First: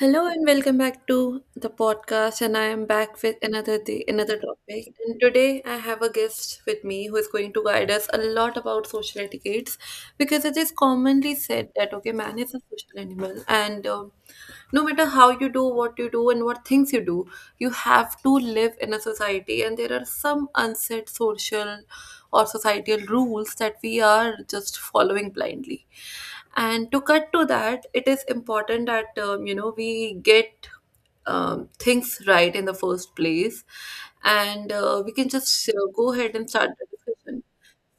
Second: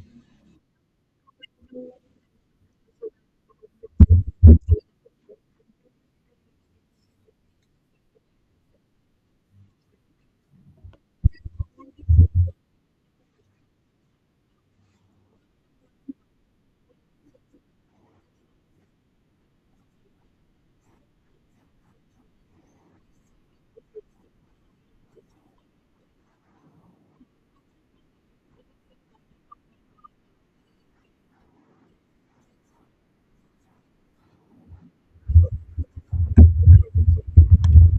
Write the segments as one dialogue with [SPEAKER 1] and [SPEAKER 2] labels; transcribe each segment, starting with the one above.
[SPEAKER 1] Hello and welcome back to the podcast. And I am back with another day, another topic. And today I have a guest with me who is going to guide us a lot about social etiquettes because it is commonly said that okay, man is a social animal, and no matter how you do, what you do, and what things you do, you have to live in a society. And there are some unsaid social or societal rules that we are just following blindly. And to cut to that, it is important that we get things right in the first place, and we can just go ahead and start the discussion.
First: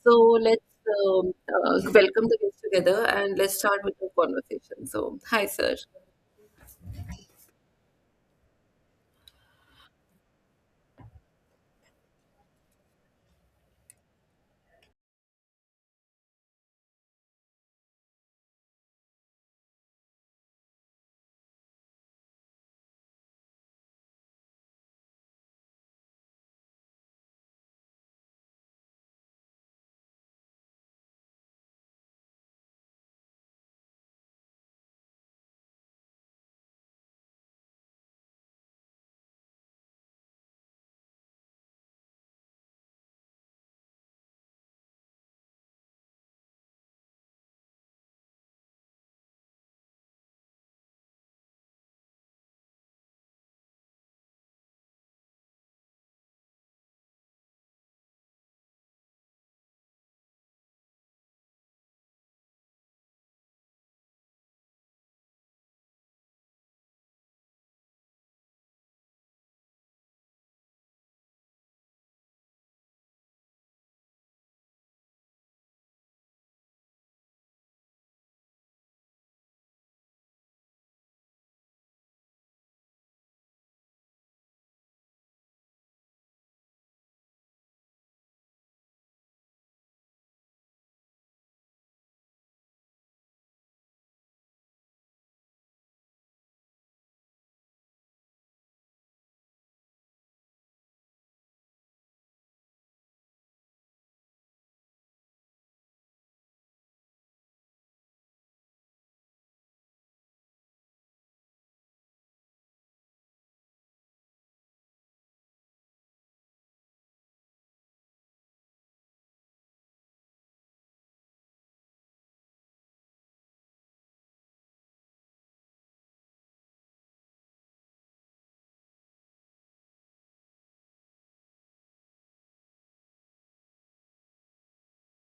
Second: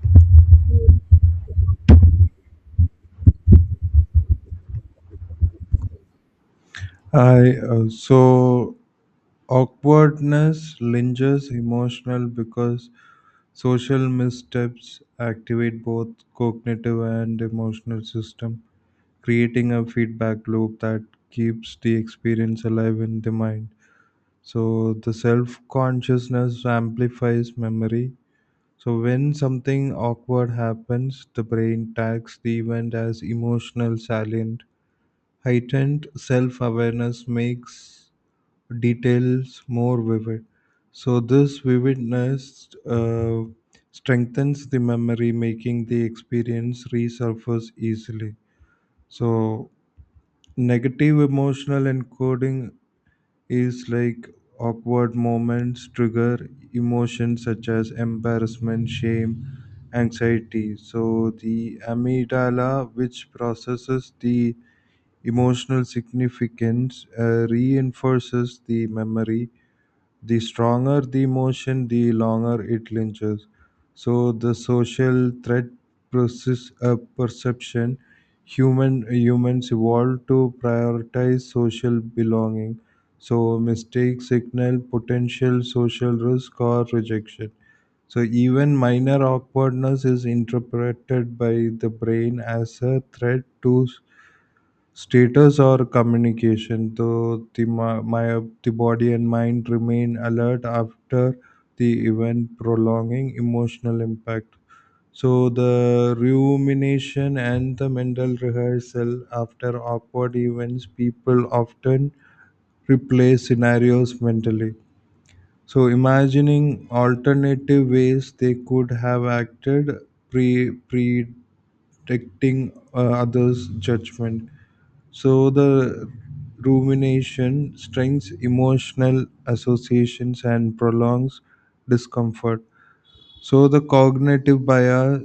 [SPEAKER 1] So let's welcome the guests together and let's start with the conversation. So, hi, sir.
[SPEAKER 2] I so awkwardness lingers emotional because social missteps activate both cognitive and emotional system, creating a feedback loop that keeps the experience alive in the mind. So the self-consciousness amplifies memory. So when something awkward happens, the brain tags the event as emotional salient. Heightened self-awareness makes details more vivid. So this vividness strengthens the memory, making the experience resurface easily. So negative emotional encoding is like awkward moments trigger emotions such as embarrassment, shame, anxiety. So the amygdala, which processes the emotional significance, reinforces the memory the stronger the emotion, the longer it lingers. So the social threat process a perception. Humans evolved to prioritize social belonging. So mistakes signal potential social risk or rejection. So even minor awkwardness is interpreted by the brain as a threat to status or communication. So the my, my the body and mind remain alert after the event, prolonging emotional impact. So the rumination and the mental rehearsal after awkward events, people often replay scenarios mentally. So imagining alternative ways they could have acted pre pre protecting others' judgment. So the rumination strengthens emotional associations and prolongs discomfort. So the cognitive bias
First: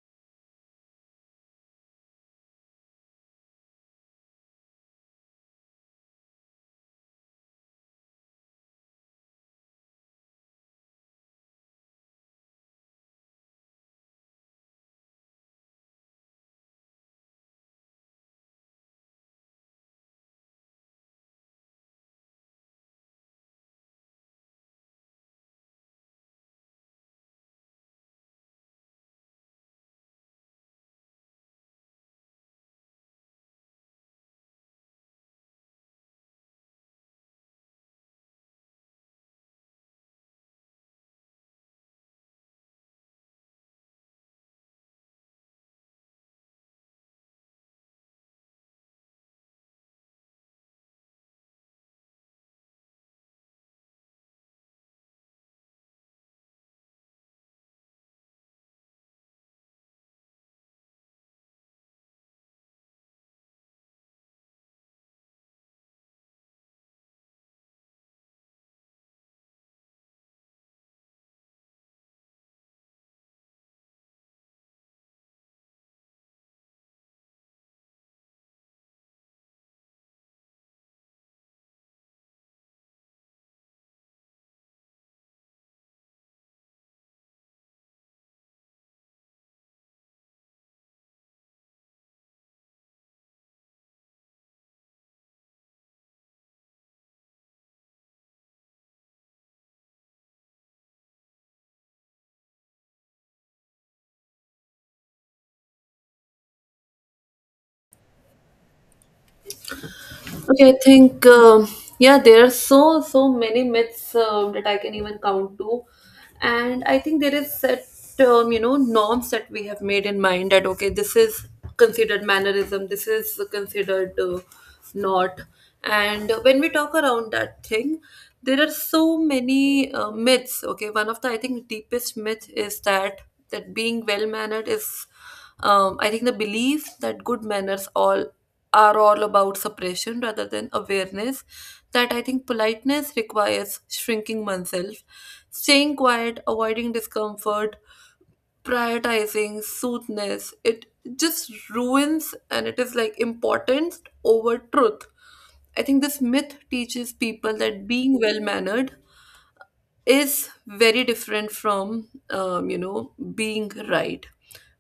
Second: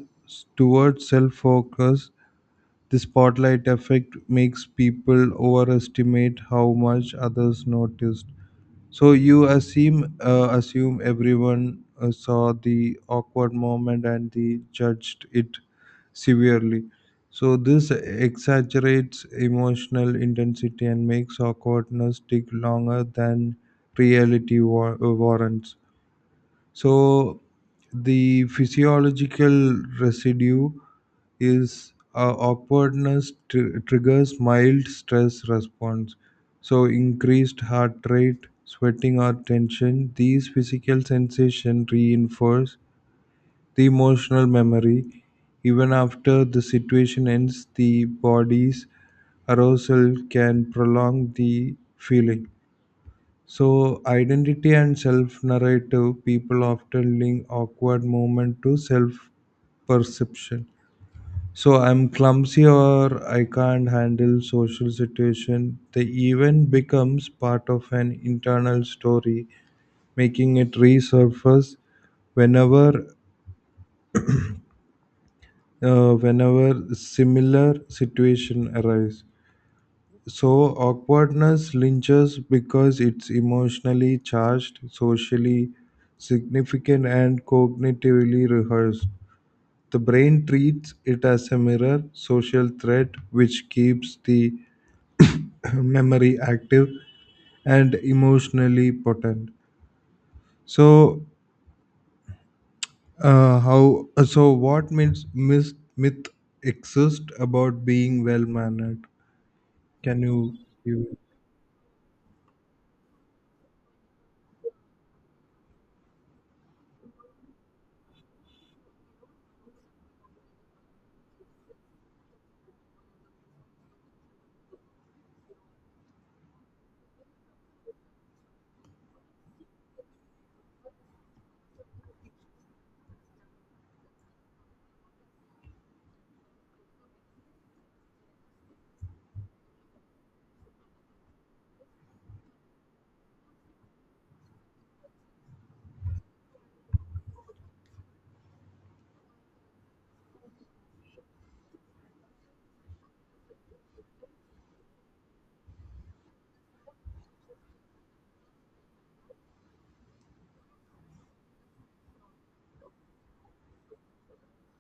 [SPEAKER 2] towards self-focus, the spotlight effect makes people overestimate how much others noticed. So you assume everyone saw the awkward moment and they judged it severely. So this exaggerates emotional intensity and makes awkwardness take longer than reality warrants. So the physiological residue is awkwardness triggers mild stress response. So increased heart rate, sweating or tension, these physical sensations reinforce the emotional memory. Even after the situation ends, the body's arousal can prolong the feeling. So, identity and self narrative people often link awkward moment to self perception. So, I'm clumsy or I can't handle social situation. The event becomes part of an internal story, making it resurface whenever whenever similar situation arise. So awkwardness lingers because it's emotionally charged, socially significant, and cognitively rehearsed. The brain treats it as a mirror, social threat, which keeps the memory active and emotionally potent. So, how? So, what myths myth, myth exist about being well mannered? Can you
[SPEAKER 1] Okay, I
[SPEAKER 2] give?
[SPEAKER 1] think yeah, there are so many myths that I can even count to, and I think there is set norms that we have made in mind that okay, this is considered mannerism, this is considered not, and when we talk around that thing, there are so many myths. Okay, one of the I think deepest myth is that being well mannered is I think the belief that good manners all are all about suppression rather than awareness. That I think politeness requires shrinking oneself, staying quiet, avoiding discomfort, prioritizing soothness. It just ruins, and it is like importance over truth. I think this myth teaches people that being well mannered is very different from being right.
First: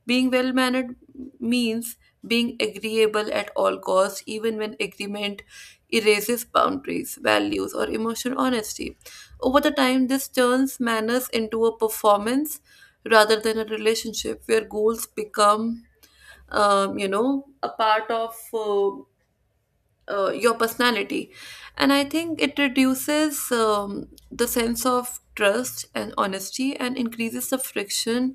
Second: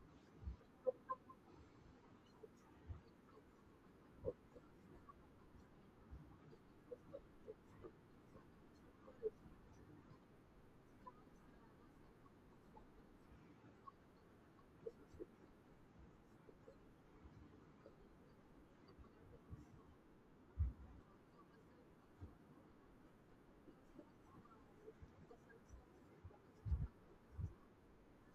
[SPEAKER 1] Being well mannered means being agreeable at all costs, even when agreement erases boundaries, values, or emotional honesty. Over the time, this turns manners into a performance rather than a relationship, where goals become a part of your personality. And I think it reduces the sense of trust and honesty and increases the friction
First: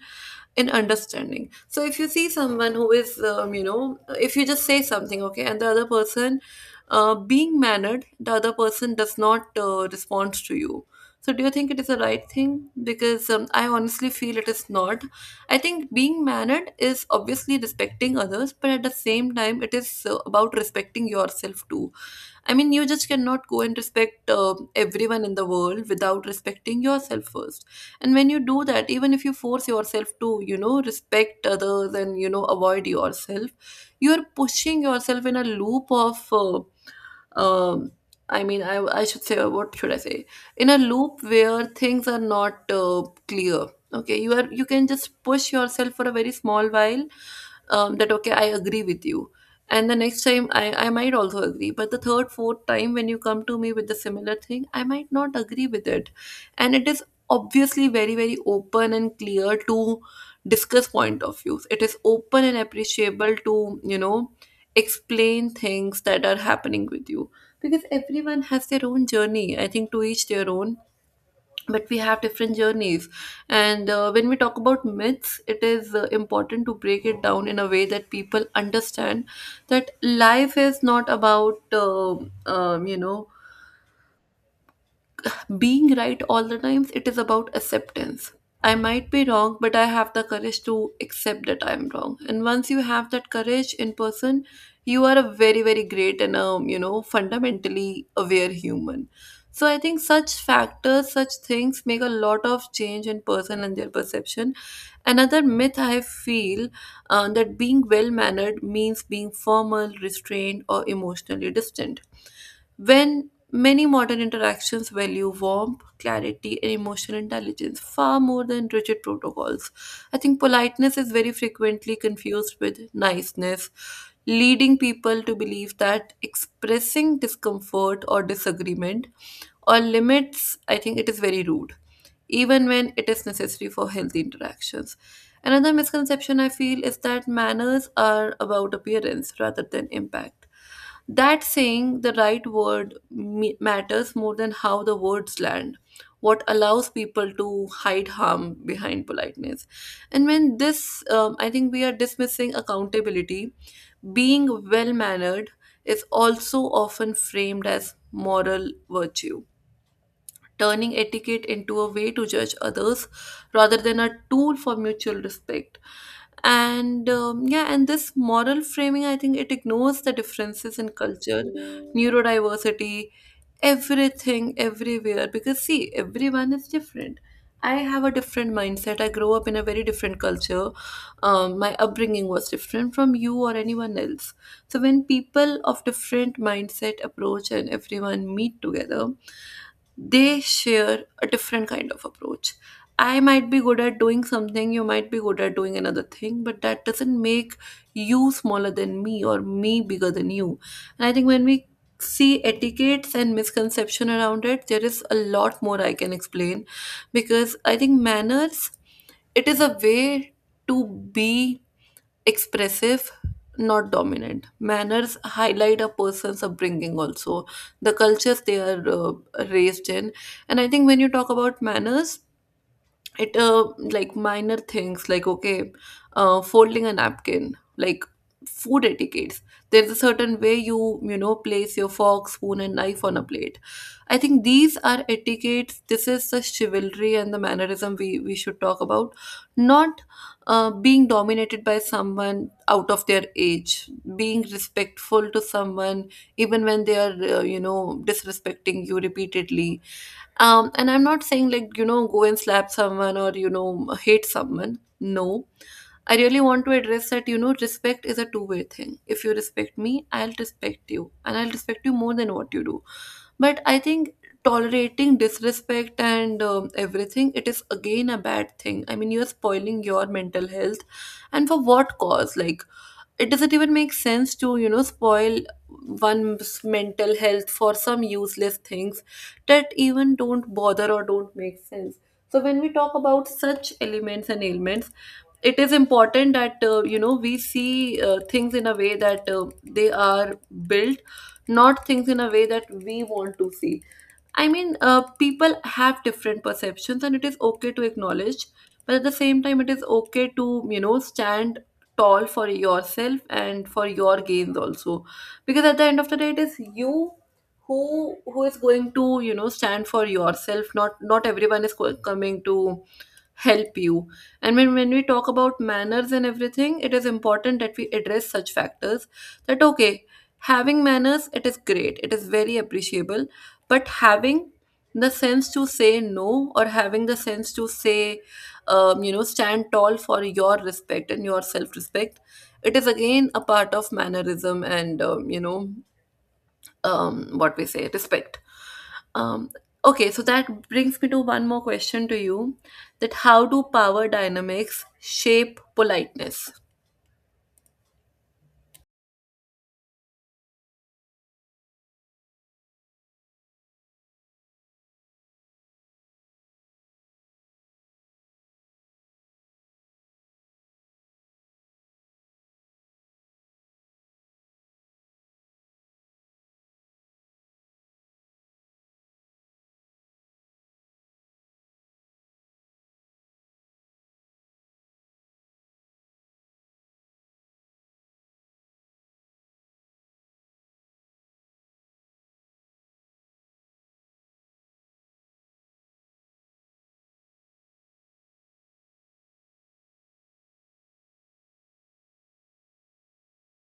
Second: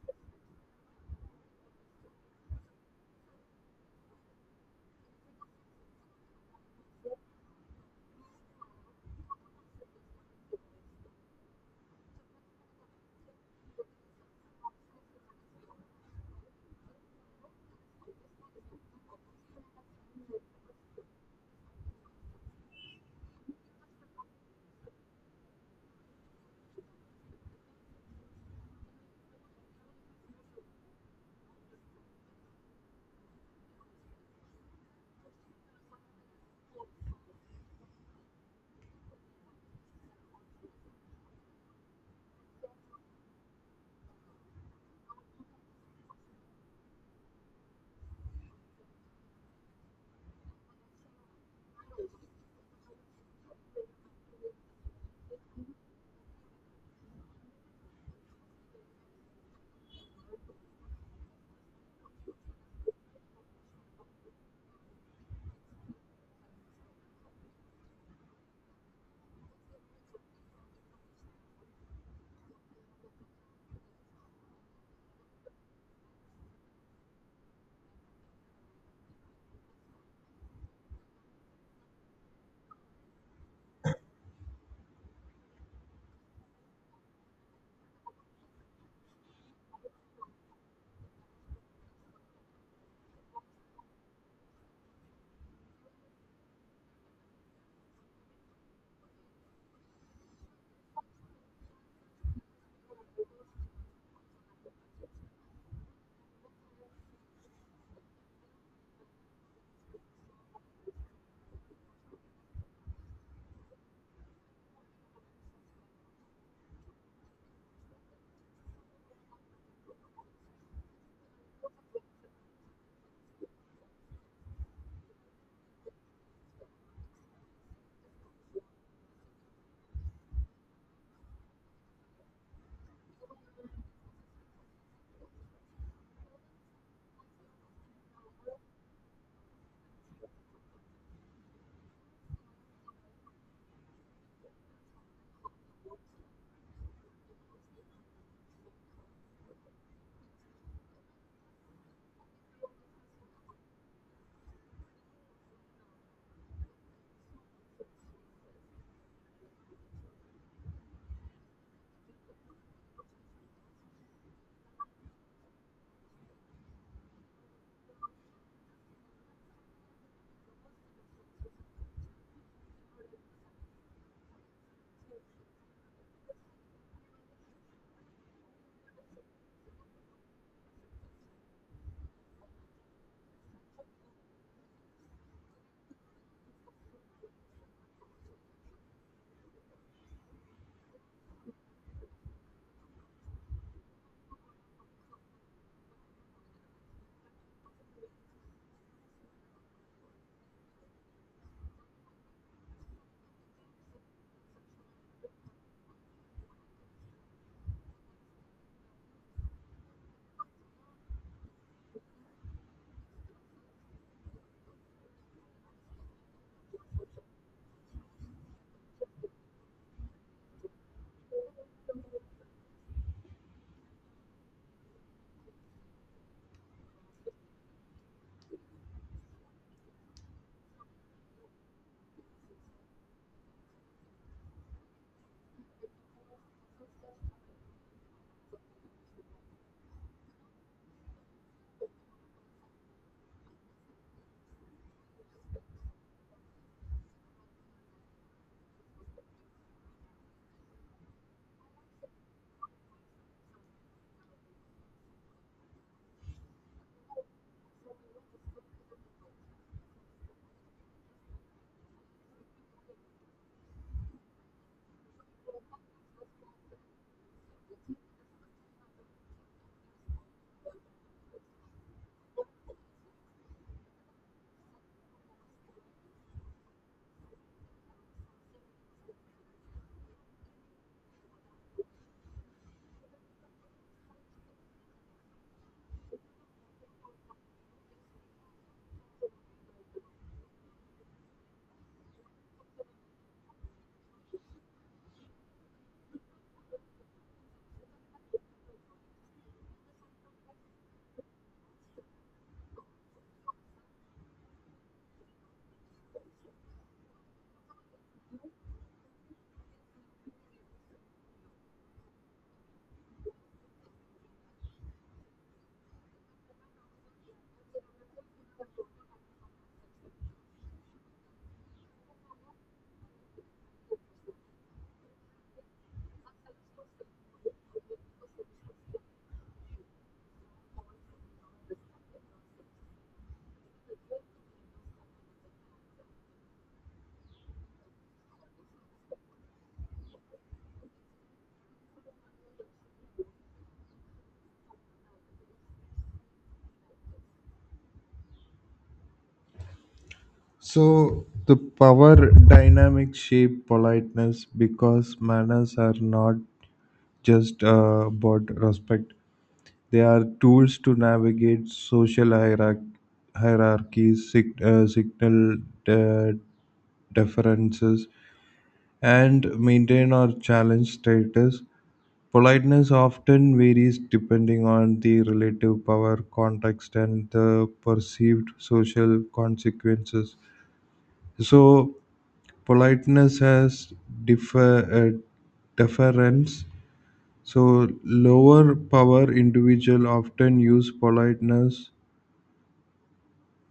[SPEAKER 1] in understanding. So if you see someone who is, if you just say something okay and the other person, being mannered, the other person does not respond to you, so do you think it is the right thing? Because I honestly feel it is not. I think being mannered is obviously respecting others, but at the same time, it is about respecting yourself too. I mean, you just cannot go and respect everyone in the world without respecting yourself first. And when you do that, even if you force yourself to, you know, respect others and, you know, avoid yourself, you are pushing yourself in a loop of um I mean, I should say, what should I say, in a loop where things are not clear. Okay, you can just push yourself for a very small while, that okay, I agree with you, and the next time I might also agree, but the third, fourth time when you come to me with the similar thing, I might not agree with it. And it is obviously very, very open and clear to discuss point of views. It is open and appreciable to, you know, explain things that are happening with you, because everyone has their own journey. I think to each their own, but we have different journeys. And when we talk about myths, it is important to break it down in a way that people understand that life is not about being right all the times. It is about acceptance. I might be wrong, but I have the courage to accept that I'm wrong, and once you have that courage in person, you are a very, very great and, fundamentally aware human. So I think such factors, such things make a lot of change in person and their perception. Another myth I feel, that being well mannered means being formal, restrained, or emotionally distant, when many modern interactions value warmth, clarity, and emotional intelligence far more than rigid protocols. I think politeness is very frequently confused with niceness, leading people to believe that expressing discomfort or disagreement or limits, I think it is very rude, even when it is necessary for healthy interactions. Another misconception I feel is that manners are about appearance rather than impact. That saying the right word matters more than how the words land, what allows people to hide harm behind politeness. And when this, I think we are dismissing accountability. Being well mannered is also often framed as moral virtue, turning etiquette into a way to judge others rather than a tool for mutual respect. And, yeah, and this moral framing, I think it ignores the differences in culture, neurodiversity, everything everywhere, because see, everyone is different. I have a different mindset. I grew up in a very different culture. My upbringing was different from you or anyone else. So when people of different mindset approach and everyone meet together, they share a different kind of approach. I might be good at doing something, you might be good at doing another thing, but that doesn't make you smaller than me or me bigger than you. And I think when we see etiquettes and misconception around it, there is a lot more I can explain, because I think manners, it is a way to be expressive, not dominant. Manners highlight a person's upbringing also, the cultures they are raised in. And I think when you talk about manners, it like minor things like okay, folding a napkin, like food etiquettes, there's a certain way you, you know, place your fork, spoon, and knife on a plate. I think these are etiquettes. This is the chivalry and the mannerism we should talk about. Not being dominated by someone out of their age, being respectful to someone even when they are, you know, disrespecting you repeatedly. And I'm not saying like, you know, go and slap someone or, you know, hate someone. No. I really want to address that, you know, respect is a two-way thing. If you respect me, I'll respect you, and I'll respect you more than what you do. But I think tolerating disrespect and, everything, it is again a bad thing. I mean, you're spoiling your mental health, and for what cause? Like, it doesn't even make sense to, you know, spoil one's mental health for some useless things that even don't bother or don't make sense. So when we talk about such elements and ailments, it is important that, we see, things in a way that, they are built, not things in a way that we want to see. I mean, people have different perceptions, and it is okay to acknowledge, but at the same time, it is okay to, you know, stand tall for yourself and for your gains also. Because at the end of the day, it is you who is going to, you know, stand for yourself. Not everyone is coming to help you. And when we talk about manners and everything, it is important that we address such factors that, okay, having manners, it is great, it is very appreciable, but having the sense to say no, or having the sense to say, stand tall for your respect and your self respect, it is again a part of mannerism and, what we say, respect. Um, okay, so that brings me to one more question to you, that how do power dynamics shape politeness?
[SPEAKER 2] So the power dynamics shape politeness because manners are not just about respect. They are tools to navigate social hierarchies, signal uh, differences, and maintain or challenge status. Politeness often varies depending on the relative power, context, and the perceived social consequences. So, politeness has defer uh, deference. So lower power individual often use politeness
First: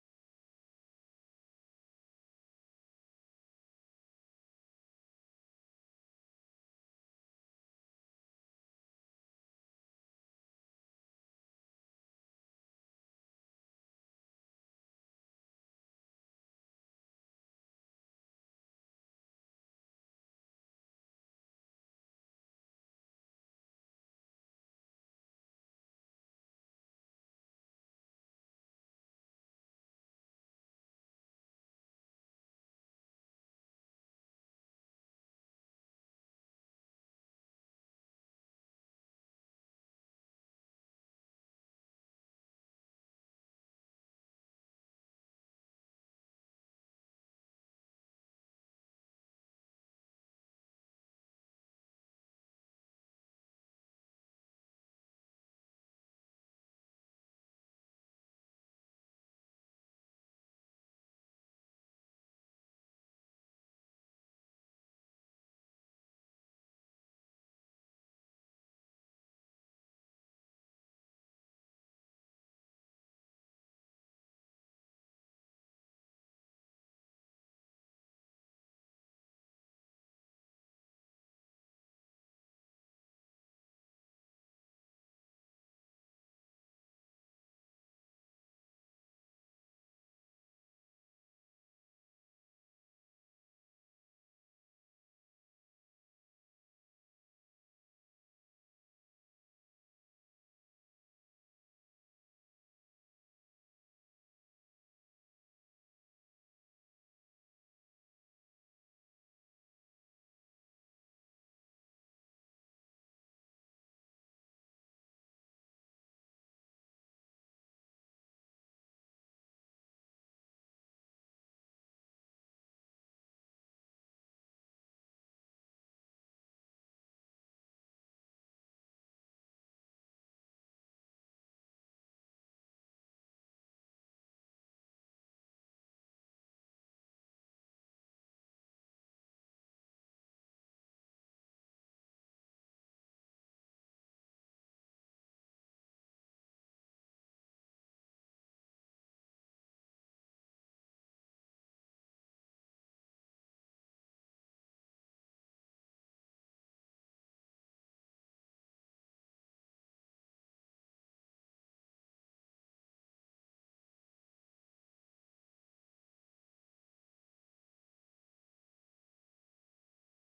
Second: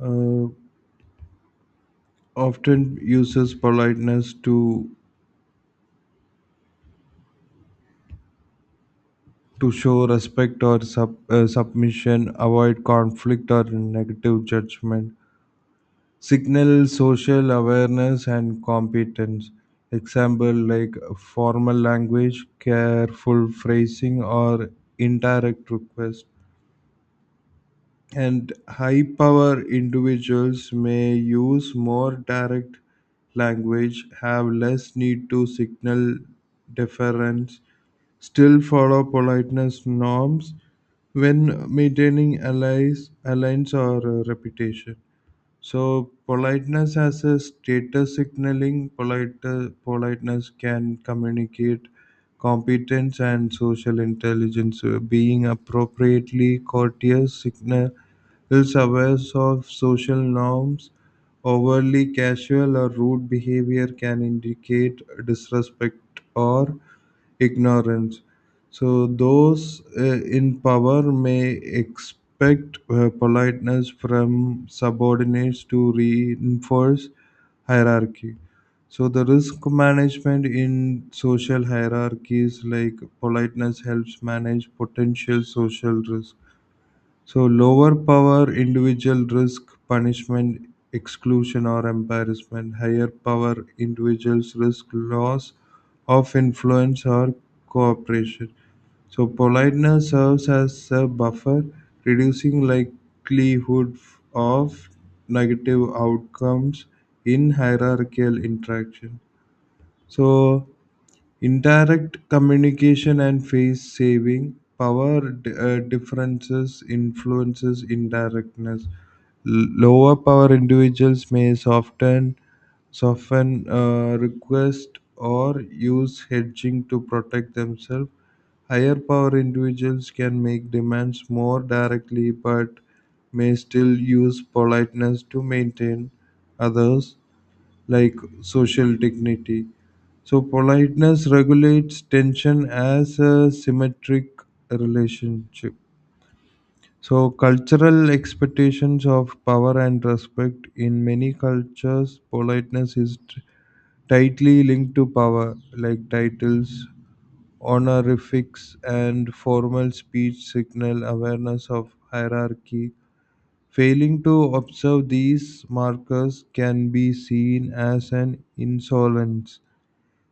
[SPEAKER 2] uh, often uses politeness to show respect or submission, avoid conflict or negative judgment, signal social awareness and competence, example like formal language, careful phrasing or indirect request. And high power individuals may use more direct language, have less need to signal deference, still follow politeness norms when maintaining allies, alliance or reputation. So politeness as a status signaling, politeness can communicate competence and social intelligence. Being appropriately courteous signals awareness of social norms. Overly casual or rude behavior can indicate disrespect or ignorance. So those in power may expect politeness from subordinates to reinforce hierarchy. So the risk management in social hierarchies like politeness helps manage potential social risk. So lower power, individual risk, punishment, exclusion or embarrassment. Higher power, individuals risk loss of influence or cooperation. So politeness serves as a buffer, reducing likelihood of negative outcomes in hierarchical interaction. So indirect communication and face saving power differences influences indirectness. Lower power individuals may soften request or use hedging to protect themselves. Higher power individuals can make demands more directly but may still use politeness to maintain others like social dignity. So politeness regulates tension as a symmetric relationship. So cultural expectations of power and respect in many cultures, politeness is tightly linked to power, like titles, honorifics, and formal speech signal awareness of hierarchy. Failing to observe these markers can be seen as an insolence.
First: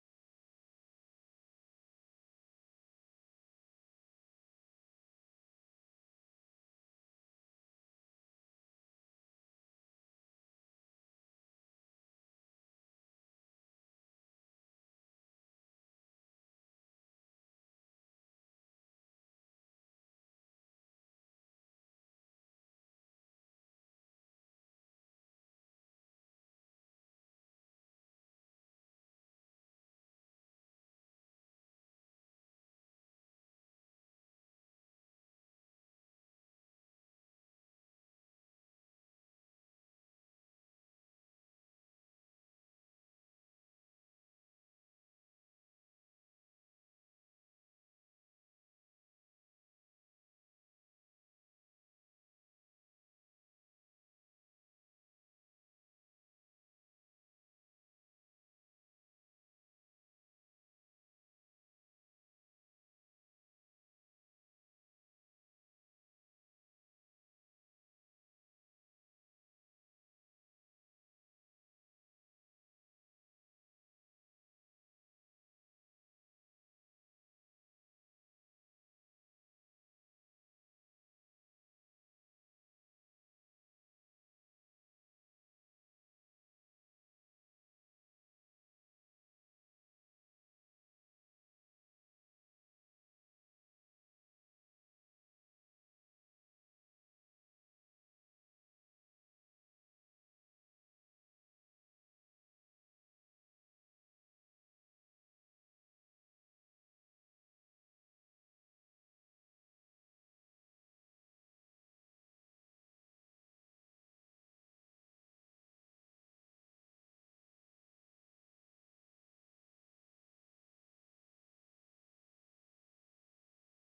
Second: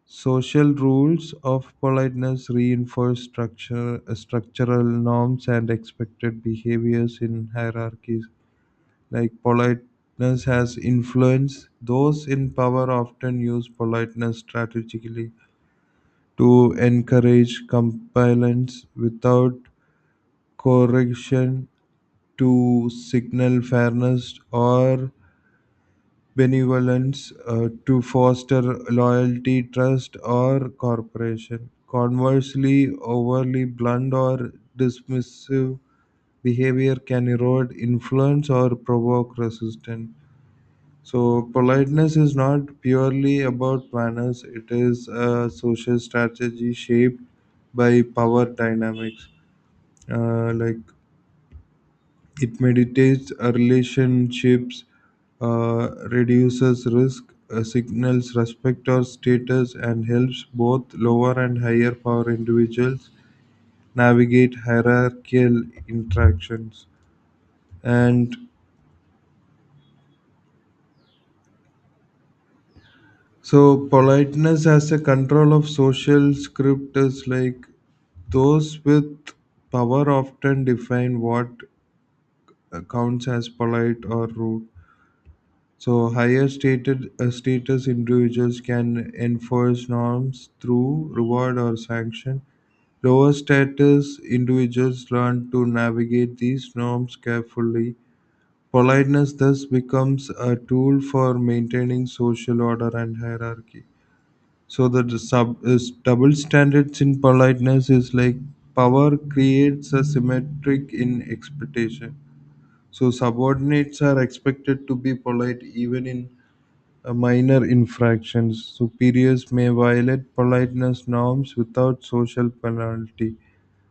[SPEAKER 2] Social rules of politeness reinforce structural norms and expected behaviors in hierarchies. Like politeness has influence, those in power often use politeness strategically to encourage compliance without correction, to signal fairness or benevolence to foster loyalty, trust, or cooperation. Conversely, overly blunt or dismissive behavior can erode influence or provoke resistance. So, politeness is not purely about manners, it is a social strategy shaped by power dynamics. Like it mediates relationships, reduces risk, signals respect or status, and helps both lower and higher power individuals navigate hierarchical interactions. And so, politeness as a control of social script is like those with power often define what counts as polite or rude. So higher stated status individuals can enforce norms through reward or sanction. Lower status individuals learn to navigate these norms carefully. Politeness thus becomes a tool for maintaining social order and hierarchy. So the d- sub is double standards in politeness is like power creates a symmetric in expectation. So subordinates are expected to be polite even in a minor infractions. Superiors may violate politeness norms without social penalty.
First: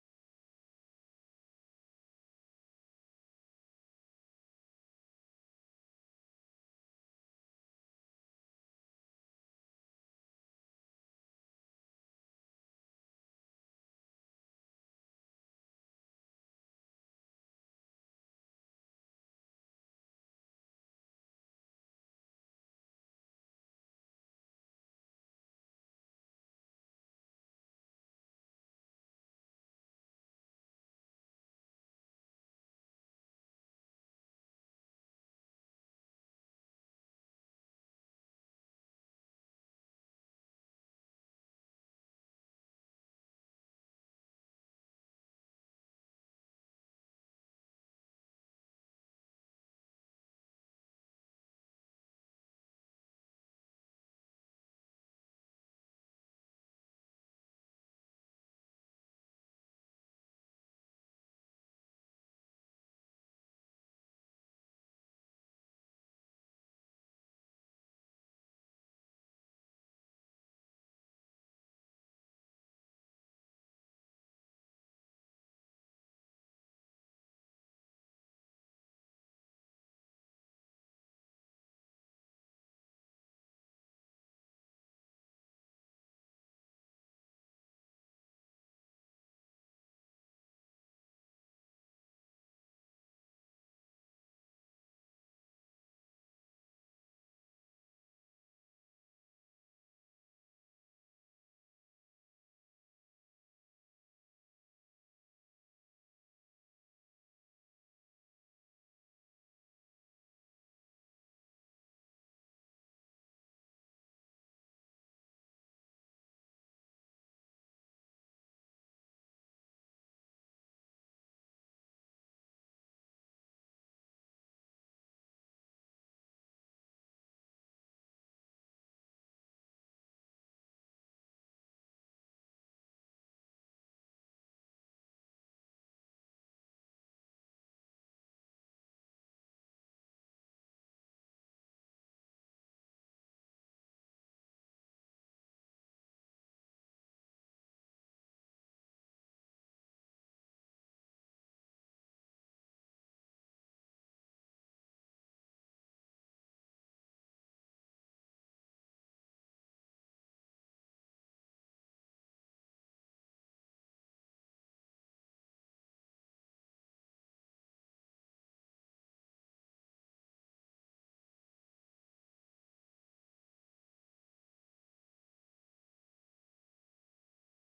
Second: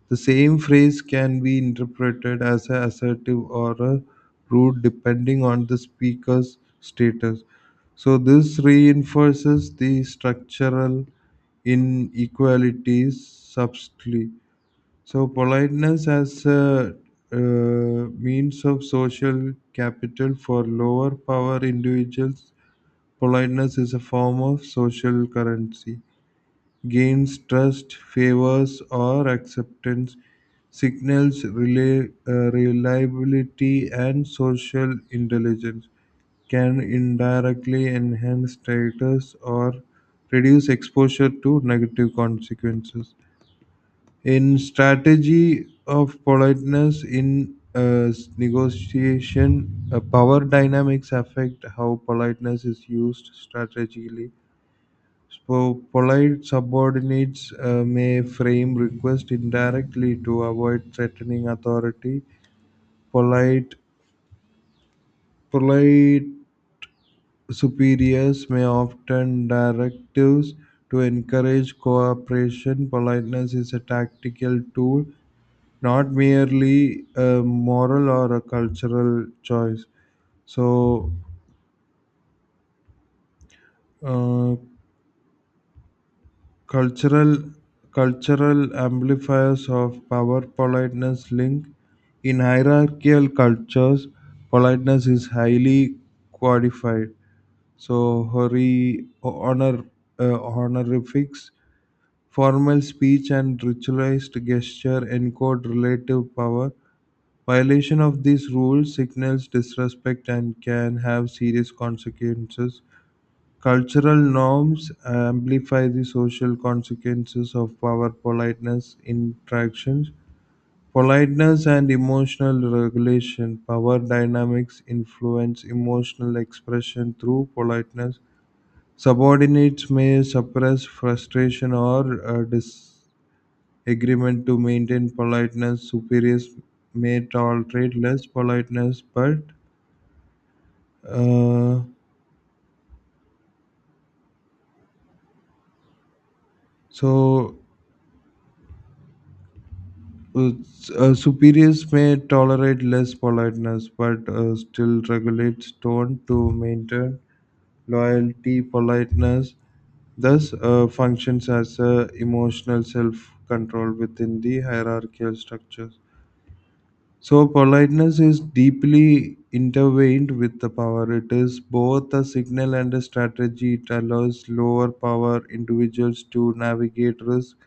[SPEAKER 2] The same phrase can be interpreted as a assertive or a rude depending on the speaker's status. So this reinforces the structural inequalities subtly. So politeness as a means of social capital for lower power individuals. Politeness is a form of social currency. Gains trust, favors, or acceptance, signals reliability and social intelligence, can indirectly enhance status or reduce exposure to negative consequences. In strategy of politeness in negotiation, power dynamics affect how politeness is used strategically. So polite subordinates may frame request indirectly to avoid threatening authority. Polite polite superiors may often directives to encourage cooperation. Politeness is a tactical tool, not merely a moral or a cultural choice. So uh, Cultural cultural amplifiers of power politeness link. In hierarchical cultures, politeness is highly qualified. So hurry, honor, honorifics, formal speech, and ritualized gesture encode relative power. Violation of these rules signals disrespect and can have serious consequences. Cultural norms amplify the social consequences of power politeness interactions. Politeness and emotional regulation. Power dynamics influence emotional expression through politeness. Subordinates may suppress frustration or disagreement to maintain politeness. Superiors may tolerate less politeness, but uh, so s- superiors may tolerate less politeness, but still regulates tone to maintain loyalty. Politeness thus functions as a emotional self-control within the hierarchical structures. So politeness is deeply intertwined with the power. It is both a signal and a strategy. It allows lower power individuals to navigate risk,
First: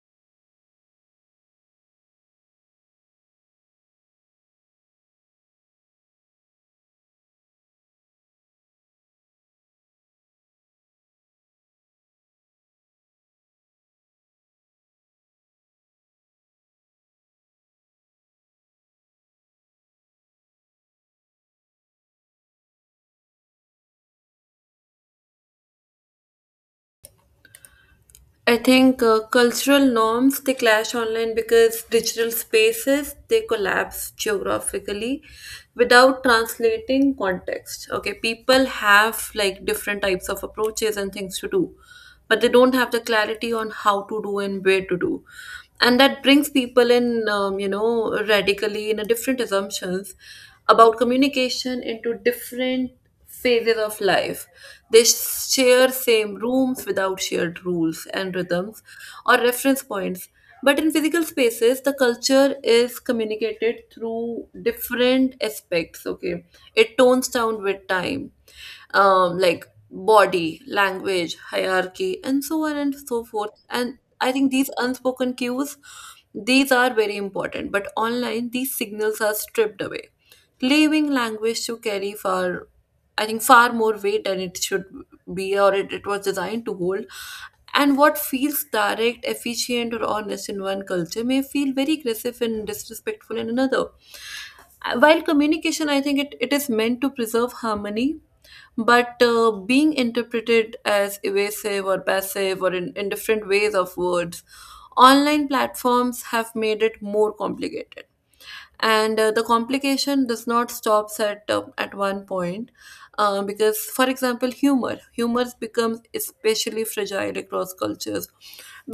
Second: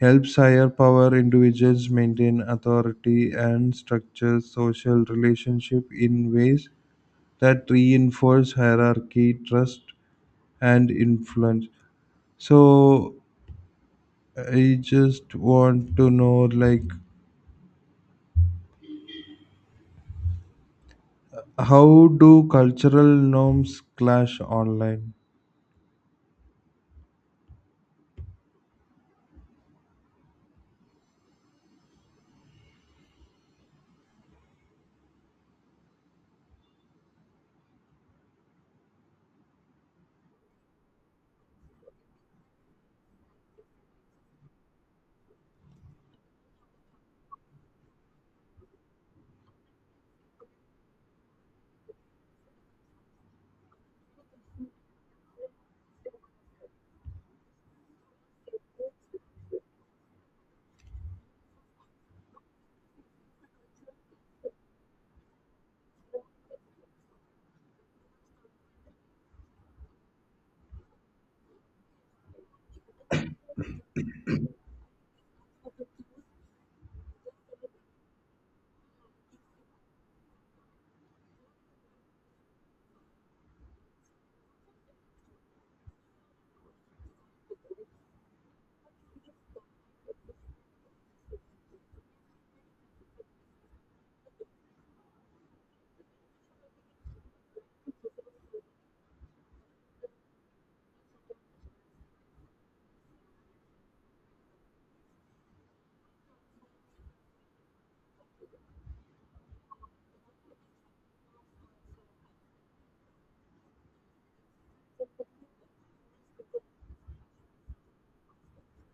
[SPEAKER 2] helps higher power individuals maintain authority and structure social relationship in ways that reinforce hierarchy, trust, and influence. So I just want to know like how do cultural norms clash online?
[SPEAKER 1] I think cultural norms, they clash online because digital spaces, they collapse geographically without translating context. Okay, people have like different types of approaches and things to do, but they don't have the clarity on how to do and where to do, and that brings people in, radically in a different assumptions about communication into different phases of life. They share same rooms without shared rules and rhythms or reference points. But in physical spaces, the culture is communicated through different aspects. Okay, it tones down with time, like body, language, hierarchy, and so on and so forth. And I think these unspoken cues, these are very important, but online these signals are stripped away, leaving language to carry far, I think far more weight than it should be, or it was designed to hold. And what feels direct, efficient, or honest in one culture may feel very aggressive and disrespectful in another. While communication, I think it is meant to preserve harmony but being interpreted as evasive or passive or in different ways of words, online platforms have made it more complicated and the complication does not stops at one point because, for example, humor becomes especially fragile across cultures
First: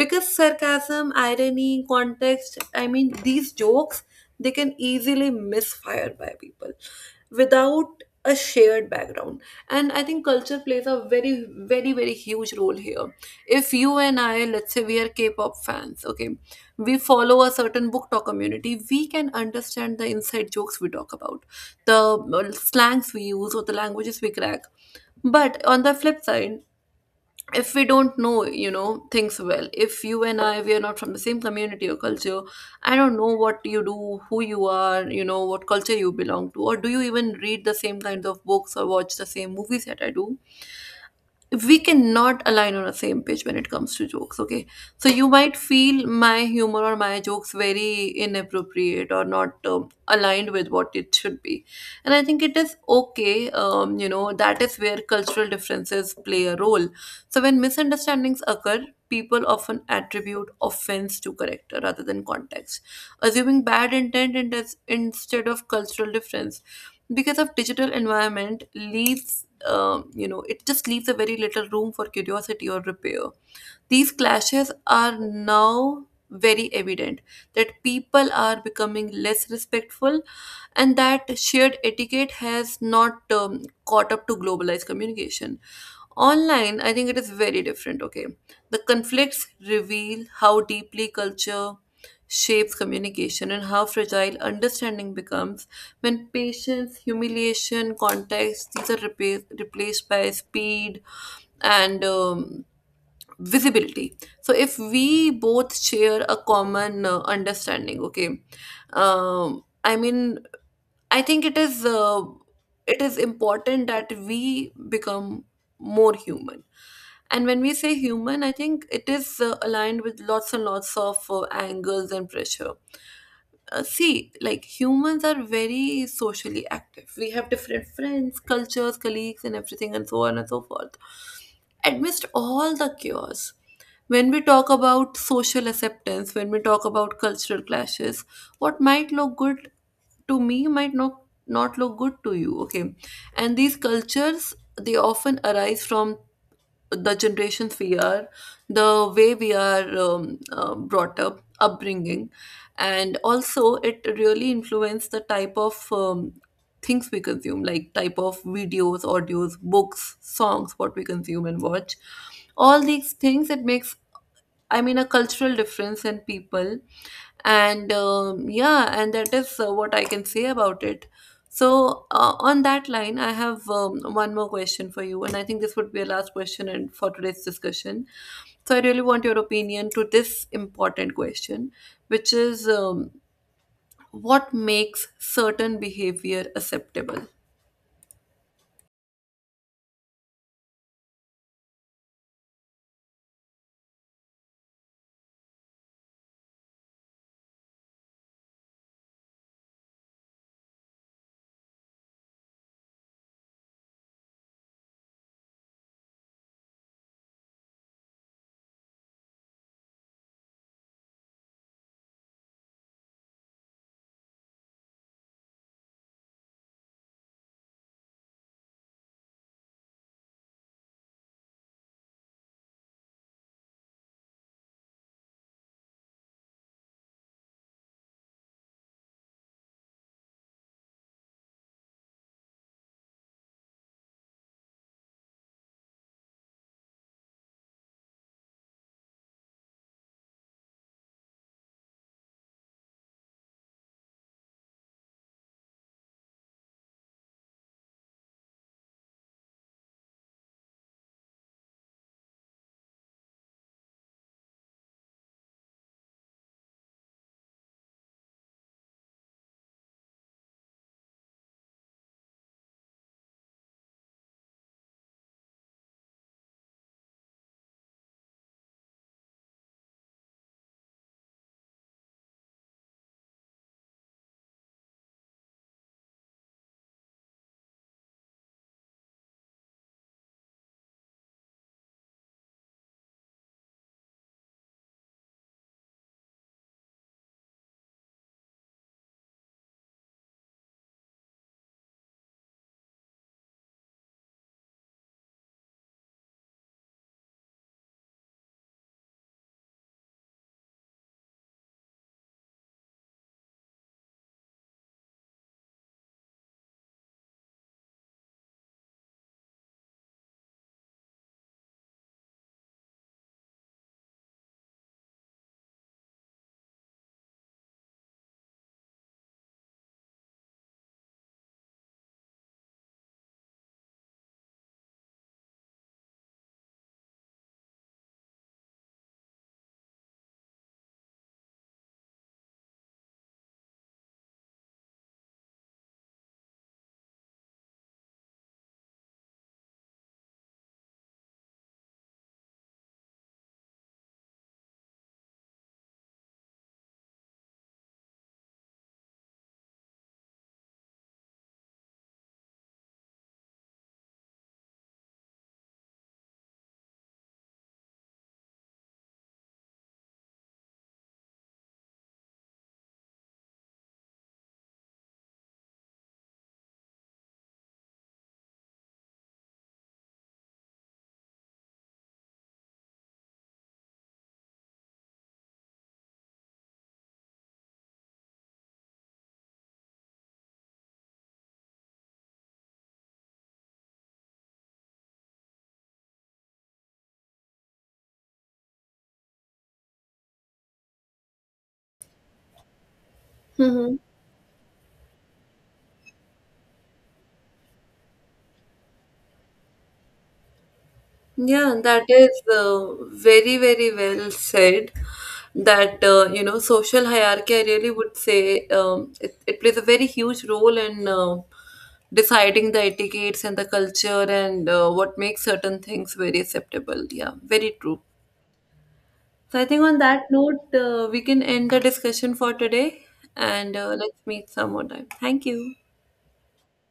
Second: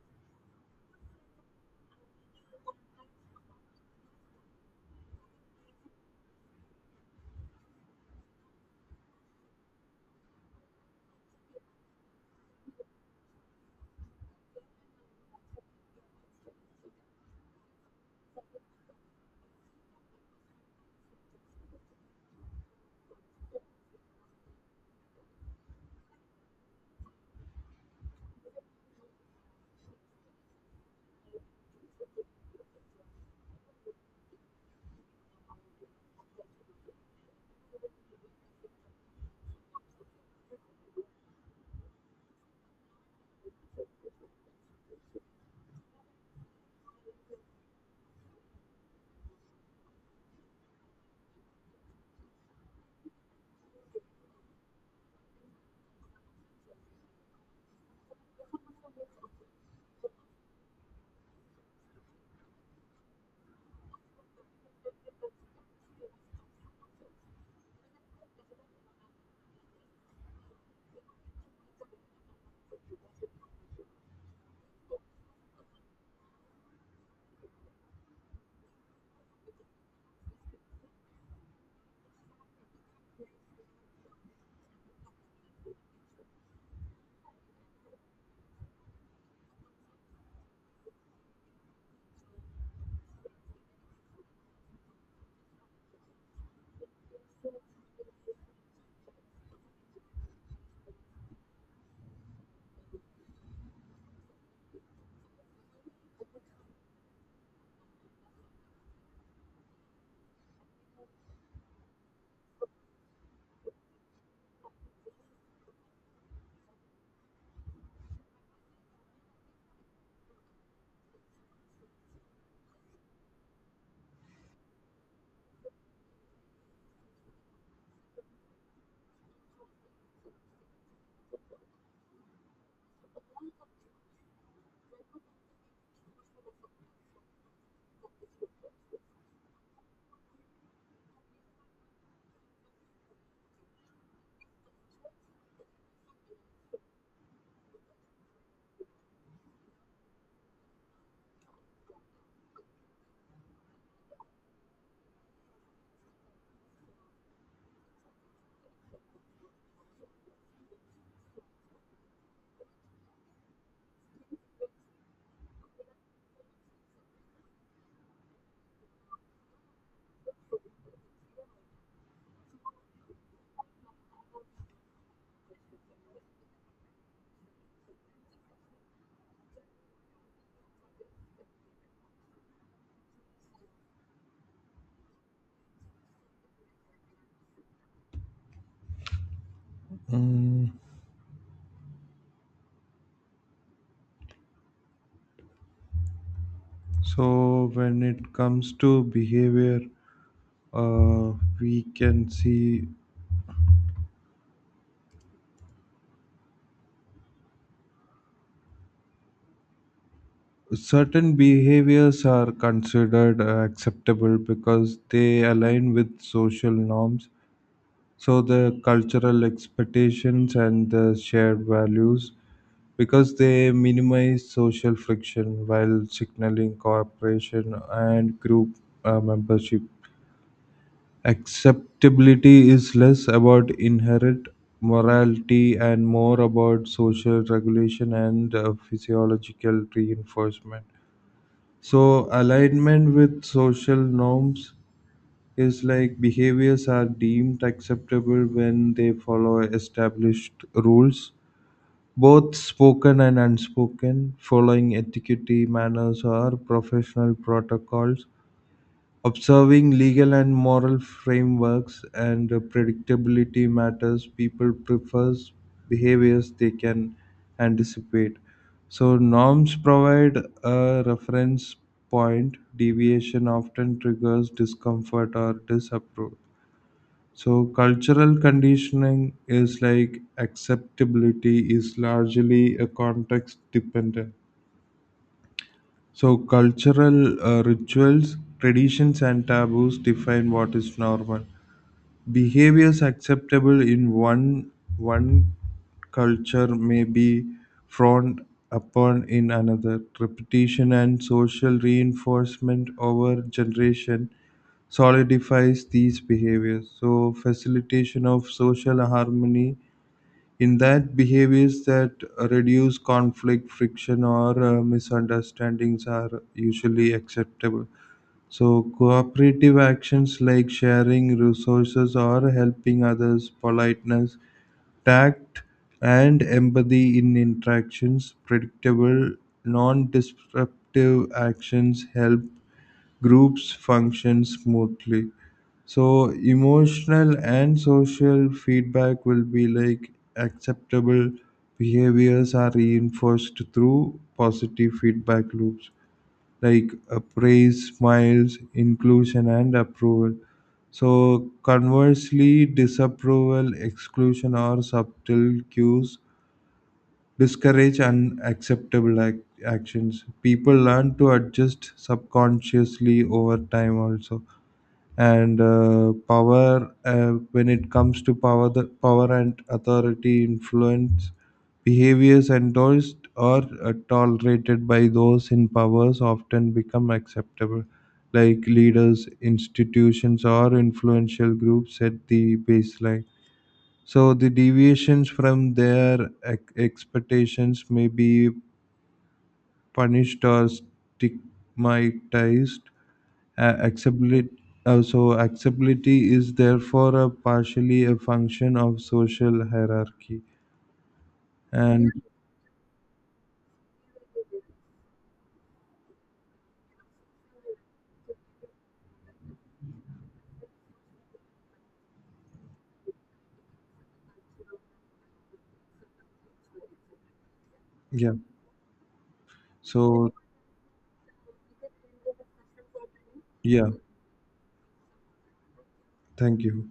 [SPEAKER 1] because sarcasm, irony, context, I mean these jokes, they can easily misfire by people without a shared background. And I think culture plays a very very huge role here. If you and I, let's say, we are K-pop fans, okay, we follow a certain book talk community, we can understand the inside jokes we talk about, the slangs we use, or the languages we crack. But on the flip side, if we don't know, things well, if you and I, we are not from the same community or culture, I don't know what you do, who you are, what culture you belong to, or do you even read the same kinds of books or watch the same movies that I do? We cannot align on the same page when it comes to jokes, okay? So you might feel my humor or my jokes very inappropriate or not aligned with what it should be. And I think it is okay. You know, that is where cultural differences play a role. So when misunderstandings occur, people often attribute offense to character rather than context, assuming bad intent instead of cultural difference. Because of digital environment leads, you know, it just leaves a very little room for curiosity or repair. These clashes are now very evident that people are becoming less respectful and that shared etiquette has not caught up to globalized communication. Online, I think it is very different, okay? The conflicts reveal how deeply culture shapes communication and how fragile understanding becomes when patience, humiliation, context, these are replaced by speed and visibility. So, if we both share a common understanding, okay? Um, I mean, I think it is important that we become more human. And when we say human, I think it is aligned with lots and lots of angles and pressure. See, like, humans are very socially active. We have different friends, cultures, colleagues, and everything, and so on and so forth. Amidst all the chaos, when we talk about social acceptance, when we talk about cultural clashes, what might look good to me might not look good to you, okay? And these cultures, they often arise from the generations we are, the way we are brought up, upbringing, and also it really influences the type of things we consume, like type of videos, audios, books, songs, what we consume and watch. All these things, it makes, I mean, a cultural difference in people. And yeah, and that is what I can say about it. So, on that line, I have one more question for you, and I think this would be a last question and for today's discussion. So, I really want your opinion to this important question, which is what makes certain behavior acceptable?
[SPEAKER 2] So when it comes to behavior, uh, we can see certain behaviors are considered acceptable because they align with social norms, so the cultural expectations and the shared values, because they minimize social friction while signaling cooperation and group membership. Acceptability is less about inherent morality and more about social regulation and physiological reinforcement. So, alignment with social norms is like behaviors are deemed acceptable when they follow established rules, both spoken and unspoken, following etiquette, manners, or professional protocols. Observing legal and moral frameworks and predictability matters. People prefers behaviors they can anticipate. So norms provide a reference point. Deviation often triggers discomfort or disapproval. So cultural conditioning is like acceptability is largely a context dependent. So, cultural rituals, traditions, and taboos define what is normal. Behaviors acceptable in one culture may be frowned upon in another. Repetition and social reinforcement over generation solidifies these behaviors. So, facilitation of social harmony in that behaviors that reduce conflict friction or misunderstandings are usually acceptable, so cooperative actions like sharing resources or helping others, politeness, tact and empathy in interactions, predictable non-disruptive actions help groups function smoothly. So emotional and social feedback will be like acceptable behaviors are reinforced through positive feedback loops like praise, smiles, inclusion, and approval. So conversely, disapproval, exclusion, or subtle cues discourage unacceptable actions, people learn to adjust subconsciously over time also. And power when it comes to power, the power and authority influence behaviors endorsed or tolerated by those in powers often become acceptable, like leaders, institutions or influential groups set the baseline. So the deviations from their expectations may be punished or stigmatized. Uh, acceptability, so acceptability is therefore a partially a function of social hierarchy.
[SPEAKER 1] Yeah, that
[SPEAKER 2] And
[SPEAKER 1] is very, very well said. That, you know, social hierarchy, I really would say it plays a very huge role in deciding the etiquettes and the culture and what makes certain things very acceptable. Yeah, very true.
[SPEAKER 2] yeah,
[SPEAKER 1] So I think on that
[SPEAKER 2] so
[SPEAKER 1] note, we can end the discussion for today and
[SPEAKER 2] yeah,
[SPEAKER 1] let's meet some more time. Thank you.
[SPEAKER 2] thank you.